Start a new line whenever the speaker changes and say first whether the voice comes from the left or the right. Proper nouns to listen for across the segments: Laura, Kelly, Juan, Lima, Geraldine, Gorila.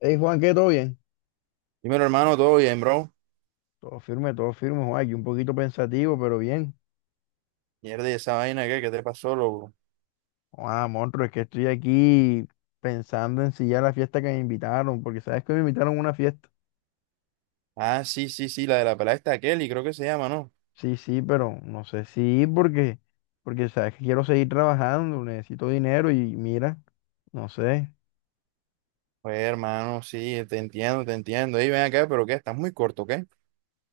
left: Hey Juan, ¿qué? ¿Todo bien?
right: Dímelo, hermano, todo bien, bro.
left: Todo firme, Juan. Aquí un poquito pensativo, pero bien.
right: Mierda, ¿y esa vaina qué? ¿Qué te pasó, loco?
left: Ah, monstruo, es que estoy aquí pensando en si ya la fiesta que me invitaron, porque sabes que me invitaron a una fiesta.
right: Ah, sí, sí, sí, la de la pelada está Kelly, creo que se llama, ¿no?
left: Sí, sí, pero no sé si ir porque, porque sabes que quiero seguir trabajando, necesito dinero y mira, no sé.
right: Pues, hermano, sí, te entiendo, te entiendo. Ey, ven acá, pero ¿qué? Estás muy corto, ¿qué?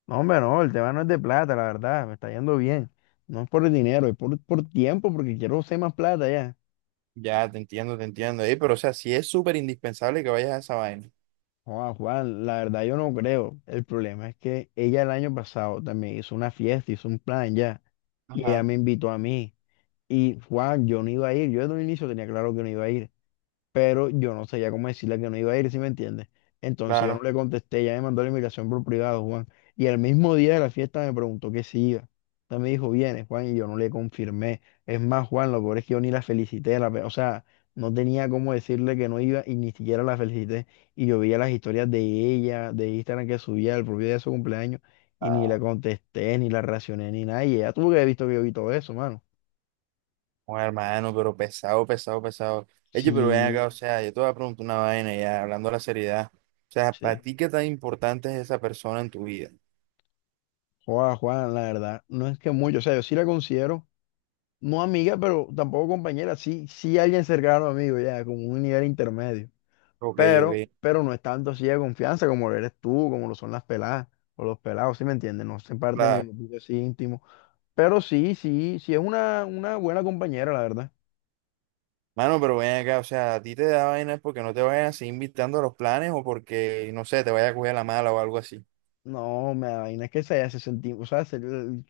left: No, hombre, no, el tema no es de plata, la verdad, me está yendo bien. No es por el dinero, es por tiempo, porque quiero hacer más plata ya.
right: Ya, te entiendo, te entiendo. Ey, pero, o sea, sí es súper indispensable que vayas a esa vaina.
left: Juan, la verdad yo no creo. El problema es que ella el año pasado también hizo una fiesta, hizo un plan ya, y ella
right: Ajá,
left: me invitó a mí. Y Juan, yo no iba a ir, yo desde un inicio tenía claro que no iba a ir pero yo no sabía cómo decirle que no iba a ir, ¿sí me entiendes? Entonces yo no
right: claro.
left: le contesté, ya me mandó la invitación por privado, Juan. Y al mismo día de la fiesta me preguntó que si iba. Entonces me dijo, vienes, Juan, y yo no le confirmé. Es más, Juan, lo peor es que yo ni la felicité, o sea, no tenía cómo decirle que no iba y ni siquiera la felicité. Y yo veía las historias de ella, de Instagram que subía el propio día de su cumpleaños, y ni la contesté, ni la reaccioné, ni nada. Y ella tuvo que haber visto que yo vi todo eso, mano.
right: Bueno, hermano, pero pesado, pesado, pesado. Ey, pero ven acá, o
left: Sí,
right: sea, yo te voy a preguntar una vaina ya, hablando de la seriedad. O sea, ¿para
left: sí.
right: ti qué tan importante es esa persona en tu vida?
left: Juan, la verdad, no es que mucho, o sea, yo sí la considero, no amiga, pero tampoco compañera, sí, sí alguien cercano amigo, ya, como un nivel intermedio,
right: Ok,
left: pero,
right: ok,
left: pero no es tanto así de confianza como lo eres tú, como lo son las peladas, o los pelados, ¿sí me entiendes? No se parte de mi
right: claro.
left: grupo así íntimo, pero sí, sí, sí es una buena compañera, la verdad.
right: Mano, pero ven acá, o sea, a ti te da vaina es porque no te vayan así invitando a los planes o porque, no sé, te vaya a coger la mala o algo así.
left: No, me da vaina que se haya se senti- o sea, se,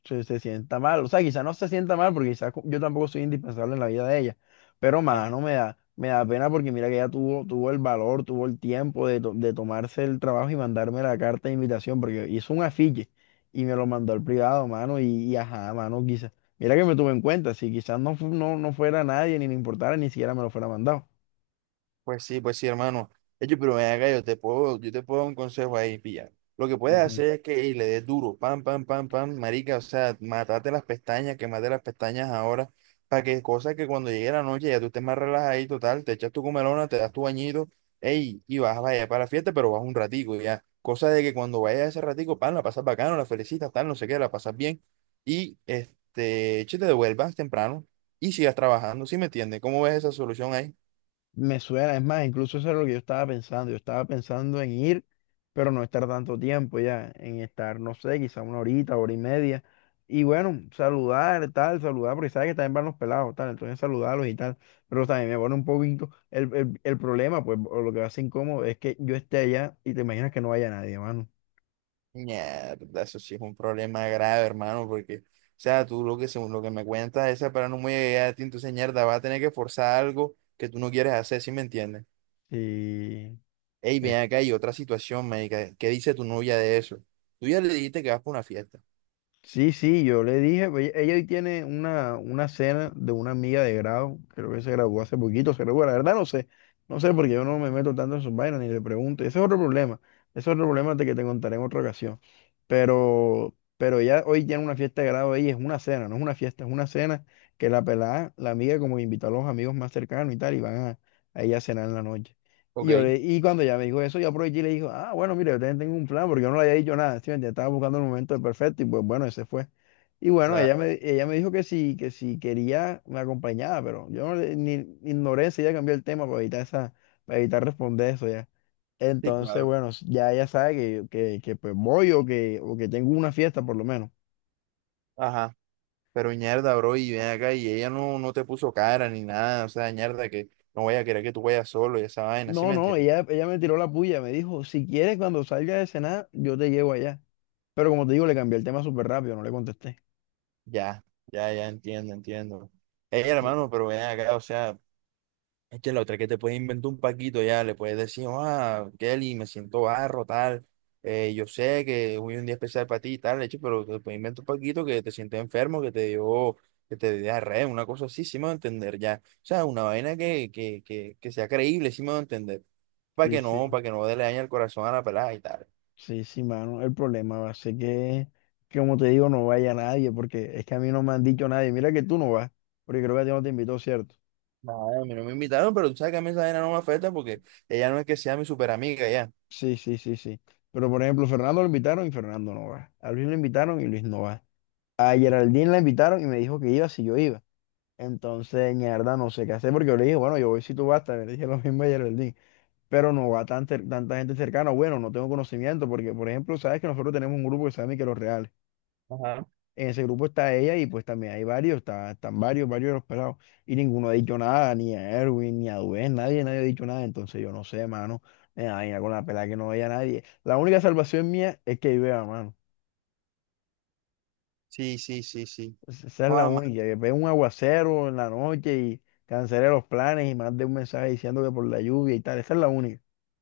left: se- se sienta mal. O sea, quizá no se sienta mal porque quizá yo tampoco soy indispensable en la vida de ella. Pero
right: Ah.
left: más, no me da, me da pena porque mira que ella tuvo, tuvo el valor, tuvo el tiempo de tomarse el trabajo y mandarme la carta de invitación porque hizo un afiche y me lo mandó al privado, mano, y ajá, mano, quizá. Mira que me tuve en cuenta, si quizás no, no, no fuera nadie, ni le importara, ni siquiera me lo fuera mandado.
right: Pues sí, hermano. Oye, pero ven acá, yo te puedo dar un consejo ahí, pilla. Lo que puedes hacer es que ey, le des duro, pam, pam, pam, pam, marica, o sea, matate las pestañas, quemate las pestañas ahora, para que cosas que cuando llegue la noche ya tú estés más relajado total, te echas tu comelona, te das tu bañito, ey, y vas vaya para la fiesta, pero vas un ratico, ya. Cosa de que cuando vayas ese ratico, pam, la pasas bacano, la felicitas, tal, no sé qué, la pasas bien, y este, che, te devuelvas temprano y sigas trabajando, ¿sí me entiendes? ¿Cómo ves esa solución ahí?
left: Me suena, es más, incluso eso es lo que yo estaba pensando. Yo estaba pensando en ir, pero no estar tanto tiempo ya, en estar, no sé, quizá una horita, hora y media. Y bueno, saludar, tal, saludar, porque sabes que también van los pelados, tal, entonces saludarlos y tal. Pero también me pone un poquito el problema, pues, o lo que va a ser incómodo es que yo esté allá y te imaginas que no vaya nadie, mano.
right: Mierda, eso sí es un problema grave, hermano, porque, o sea, tú lo que, según lo que me cuentas, esa para no muy allá de ti, entonces, mierda, vas a tener que forzar algo que tú no quieres hacer, ¿sí me entiendes?
left: Y
right: Ey, ven
left: es
right: acá, hay otra situación, médica, ¿qué dice tu novia de eso? Tú ya le dijiste que vas para una fiesta.
left: sí, sí, yo le dije, pues, ella hoy tiene una cena de una amiga de grado, creo que se graduó hace poquito, se graduó, la verdad no sé, no sé porque yo no me meto tanto en sus vainas ni le pregunto, ese es otro problema, ese es otro problema de que te contaré en otra ocasión pero ya hoy tiene una fiesta de grado ella, es una cena, no es una fiesta, es una cena que la pelada, la amiga, como invitó a los amigos más cercanos y tal, y van a ella a cenar en la noche. Y,
right: Ok,
left: y cuando ella me dijo eso, yo aproveché y le dijo, ah, bueno, mire, yo también tengo un plan, porque yo no le había dicho nada, ¿sí me entiendes? Estaba buscando el momento perfecto y pues bueno, ese fue. Y bueno,
right: claro.
left: ella me dijo que si quería, me acompañaba, pero yo no le- ni, ignoré, enseguida cambié el tema para evitar esa, para evitar responder eso ya.
right: Sí,
left: Entonces,
right: claro.
left: bueno, ya ella sabe que, pues voy o que tengo una fiesta por lo menos.
right: Ajá, pero mierda, bro, y ven acá, y ella no, no te puso cara ni nada, o sea, mierda, que no vaya a querer que tú vayas solo y esa vaina, ¿sí
left: No,
right: me
left: no,
right: entiendes?
left: ella me tiró la puya, me dijo, si quieres cuando salga de cenar, yo te llevo allá. Pero como te digo, le cambié el tema súper rápido, no le contesté.
right: Ya, ya, ya, entiendo, entiendo. Ey, hermano,
left: Sí,
right: pero ven acá, o sea. Es que la otra es que te puedes inventar un paquito ya, le puedes decir, "Oh, ah, Kelly, me siento barro, tal, yo sé que hoy es un día especial para ti, tal, hecho, pero te puedes inventar un paquito que te sientes enfermo, que te dio diarrea, una cosa así, sí me va a entender ya. O sea, una vaina que sea creíble, sí me va a entender. Para
left: sí,
right: que no,
left: sí,
right: para que no le dañe el corazón a la pelada y tal.
left: sí, sí, mano, el problema va a ser que, como te digo, no vaya nadie, porque es que a mí no me han dicho nadie, mira que tú no vas, porque creo que a ti no te invitó, ¿cierto?
right: Nada, a mí no me invitaron, pero tú sabes que a mí esa vaina no me afecta porque ella no es que sea mi super amiga ya.
left: Sí, sí, sí, sí. Pero por ejemplo, Fernando lo invitaron y Fernando no va. A Luis lo invitaron y Luis no va. A Geraldine la invitaron y me dijo que iba si yo iba. Entonces, mierda, no sé qué hacer porque yo le dije, bueno, yo voy si tú vas, también le dije lo mismo a Geraldine, pero no va tanta gente cercana, bueno, no tengo conocimiento porque, por ejemplo, sabes que nosotros tenemos un grupo que se llama los Reales.
right: Ajá.
left: En ese grupo está ella y pues también hay varios, están varios, varios de los pelados y ninguno ha dicho nada, ni a Erwin, ni a Duen, nadie, nadie ha dicho nada, entonces yo no sé, mano, me da vaina con la pelada que no vea a nadie. La única salvación mía es que yo vea, mano.
right: Sí, sí, sí, sí.
left: Pues, esa es la única, que pegue un aguacero en la noche y cancele los planes y mande un mensaje diciendo que por la lluvia y tal. Esa es la única.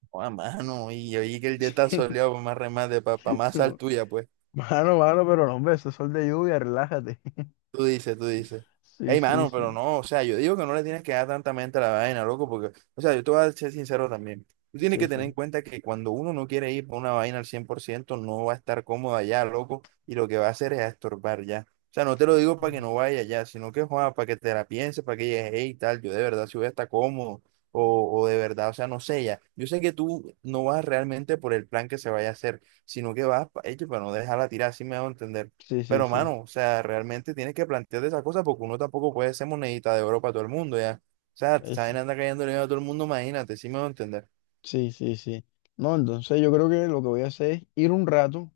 right: Oh, a mano, y oí que el día está soleado, pues, más remate, para más sal
left: No.
right: tuya, pues.
left: Mano, mano, pero no, hombre, eso es sol de lluvia, relájate.
right: Tú dices, tú dices.
left: Sí,
right: Ey,
left: sí,
right: mano, pero
left: sí.
right: no, o sea, yo digo que no le tienes que dar tanta mente a la vaina, loco, porque, o sea, yo te voy a ser sincero también. Tú tienes
left: Sí,
right: que tener en
left: sí.
right: cuenta que cuando uno no quiere ir por una vaina al 100% no va a estar cómodo allá, loco, y lo que va a hacer es a estorbar ya. O sea, no te lo digo para que no vaya allá, sino que, joda, para que te la pienses, para que digas hey, tal, yo de verdad si voy a estar cómodo, o de verdad, o sea, no sé ya. Yo sé que tú no vas realmente por el plan que se vaya a hacer, sino que vas, pa- hecho, para no dejarla tirar, así me a entender.
left: Sí, sí,
right: Pero,
left: sí.
right: mano, o sea, realmente tienes que plantearte esa cosa porque uno tampoco puede ser monedita de oro para todo el mundo, ¿ya? O sea,
left: Es-
right: saben, anda cayendo dinero a todo el mundo, imagínate, sí me voy a entender.
left: sí, sí, sí. No, entonces yo creo que lo que voy a hacer es ir un rato,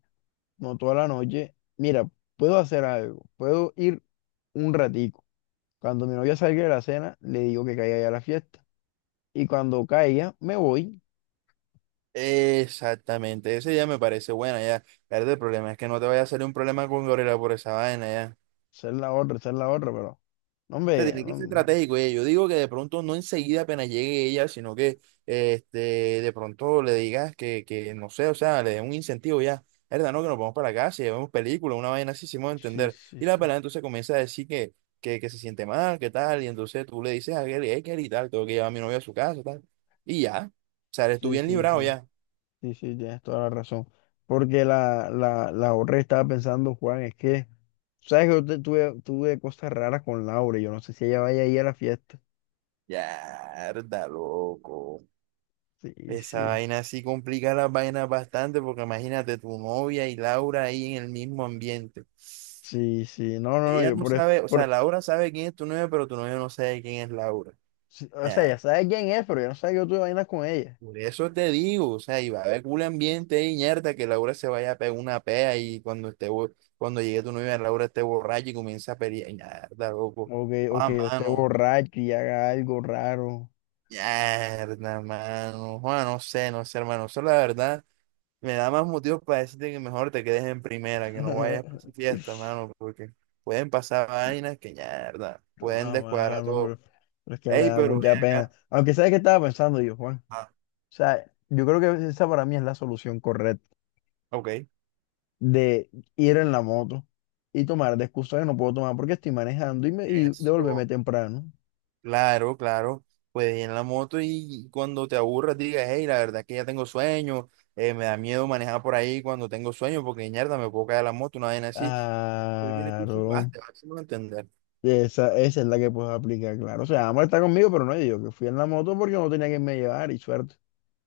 left: no toda la noche. Mira, puedo hacer algo. Puedo ir un ratico. Cuando mi novia salga de la cena, le digo que caiga ya a la fiesta. Y cuando caiga, me voy.
right: Exactamente, esa ya me parece buena, ya. Claro, el problema es que no te vaya a salir un problema con Gorila por esa vaina, ya.
left: Esa es la otra, esa es la otra, pero. No,
right: sea,
left: hombre,
right: tiene que ser
left: no,
right: estratégico, Yo digo que de pronto no enseguida apenas llegue ella, sino que este, de pronto le digas que no sé, o sea, le dé un incentivo ya. ¿Verdad? No, que nos vamos para la casa y vemos películas, una vaina así, si me voy a
left: sí,
right: entender.
left: sí,
right: Y la
left: sí.
right: pelada entonces comienza a decir que se siente mal, que tal, y entonces tú le dices a Kelly, hey, Kelly, tal, tengo que llevar a mi novia a su casa, tal. Y ya, o sea, eres tú
left: Sí,
right: bien
left: sí,
right: librado
left: sí.
right: ya.
left: Sí, sí, tienes toda la razón. Porque la otra que estaba pensando, Juan, es que, ¿sabes que tuve, tuve cosas raras con Laura? Y yo no sé si ella vaya a ir a la fiesta.
right: Ya, loco.
left: Sí,
right: Esa
left: sí.
right: vaina sí complica las vainas bastante porque imagínate tu novia y Laura ahí en el mismo ambiente.
left: Sí, sí. No, no, no,
right: Ella
left: yo
right: no
left: por,
right: sabe, o sea,
left: por
right: Laura sabe quién es tu novia, pero tu novia no sabe quién es Laura.
left: sí, o sea,
right: Ya,
left: ya sabes quién es, pero yo no sé que yo tuve vainas con ella.
right: por eso te digo, o sea, y va a haber culo ambiente y ñerda que Laura se vaya a pegar una pea y cuando esté, bo- cuando llegue tu novia, Laura esté borracha y comienza a pelear. Ñerda, loco.
left: O
right: Ah,
left: que yo esté
right: mano.
left: borracho y haga algo raro.
right: Ñerda, mano. Juan, no sé, no sé, hermano. Eso la verdad. Me da más motivos para decirte que mejor te quedes en primera, que no vayas por esa fiesta, mano, porque pueden pasar vainas que ya, ¿verdad? Pueden
left: Ah,
right: descuadrar
left: mano,
right: todo.
left: pero es que me
right: Ey,
left: da
right: pero
left: mucha
right: ven
left: pena.
right: acá.
left: Aunque sabes que estaba pensando yo, Juan.
right: Ah,
left: O sea, yo creo que esa para mí es la solución correcta
right: ok.
left: de ir en la moto y tomar de excusa que no puedo tomar porque estoy manejando y, me, y
right: Eso.
left: devolverme temprano.
right: Claro, claro. Puedes ir en la moto y cuando te aburras digas, hey, la verdad es que ya tengo sueño, me da miedo manejar por ahí cuando tengo sueño, porque mierda, me puedo caer de la moto, una vaina así. Porque el curso
left: Claro.
right: jugaste, vas a entender.
left: Esa es la que puedo aplicar, claro. O sea, Amor está conmigo, pero no yo, que fui en la moto porque no tenía que me llevar y suerte.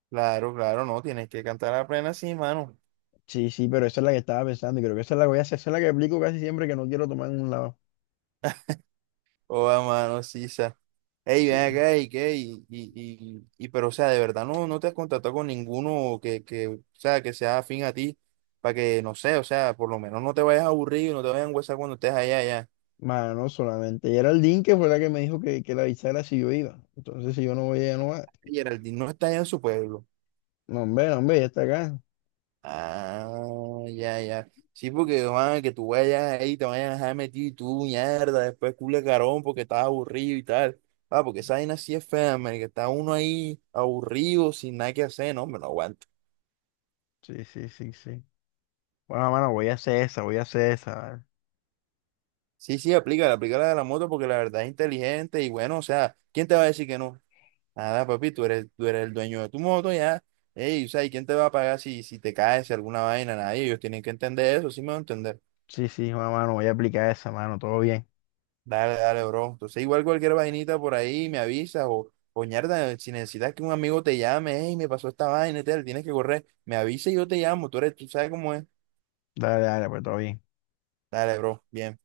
right: Claro, claro, no, tienes que cantar a plena, sí, mano.
left: Sí, sí, pero esa es la que estaba pensando y creo que esa es la que voy a hacer. Esa es la que aplico casi siempre que no quiero tomar en un lado.
right: Oh, mano, sí. Ey, ven
left: Sí.
right: acá, y qué, y pero o sea, de verdad no, no te has contactado con ninguno que, o sea, que sea afín a ti, para que, no sé, o sea, por lo menos no te vayas a aburrir, y no te vayas a huesar cuando estés allá, allá.
left: Mano, solamente Geraldine, que fue la que me dijo que la avisara si yo iba. Entonces, si yo no voy, ella no va.
right: Y Geraldine no está allá en su pueblo.
left: No, hombre, no, hombre, ya está acá.
right: Ah, ya, ya. Sí, porque, man, que tú vayas ahí, te vayas a dejar metido y tú, mierda, después cule carón porque estás aburrido y tal. Ah, porque esa vaina sí es fea, man, que está uno ahí aburrido, sin nada que hacer, no, me no aguanta.
left: Sí, sí, sí, sí. Bueno, mano, voy a hacer esa, voy a hacer esa. ¿Vale?
right: Sí, sí, aplícala, aplícala de la moto porque la verdad es inteligente y bueno, o sea, ¿quién te va a decir que no? Nada, papi, tú eres el dueño de tu moto ya. Ey, o sea, ¿y quién te va a pagar si, si te caes, si alguna vaina? Nadie, ellos tienen que entender eso, sí me van a entender.
left: Sí, sí, bueno, mano, voy a aplicar esa, mano, todo bien.
right: Dale, dale, bro. Entonces, igual cualquier vainita por ahí me avisas o ñerda, si necesitas que un amigo te llame, ey, me pasó esta vaina y tal, tienes que correr, me avisa y yo te llamo, tú eres, tú sabes cómo es.
left: Dale, dale, pues todo bien.
right: Dale, bro, bien.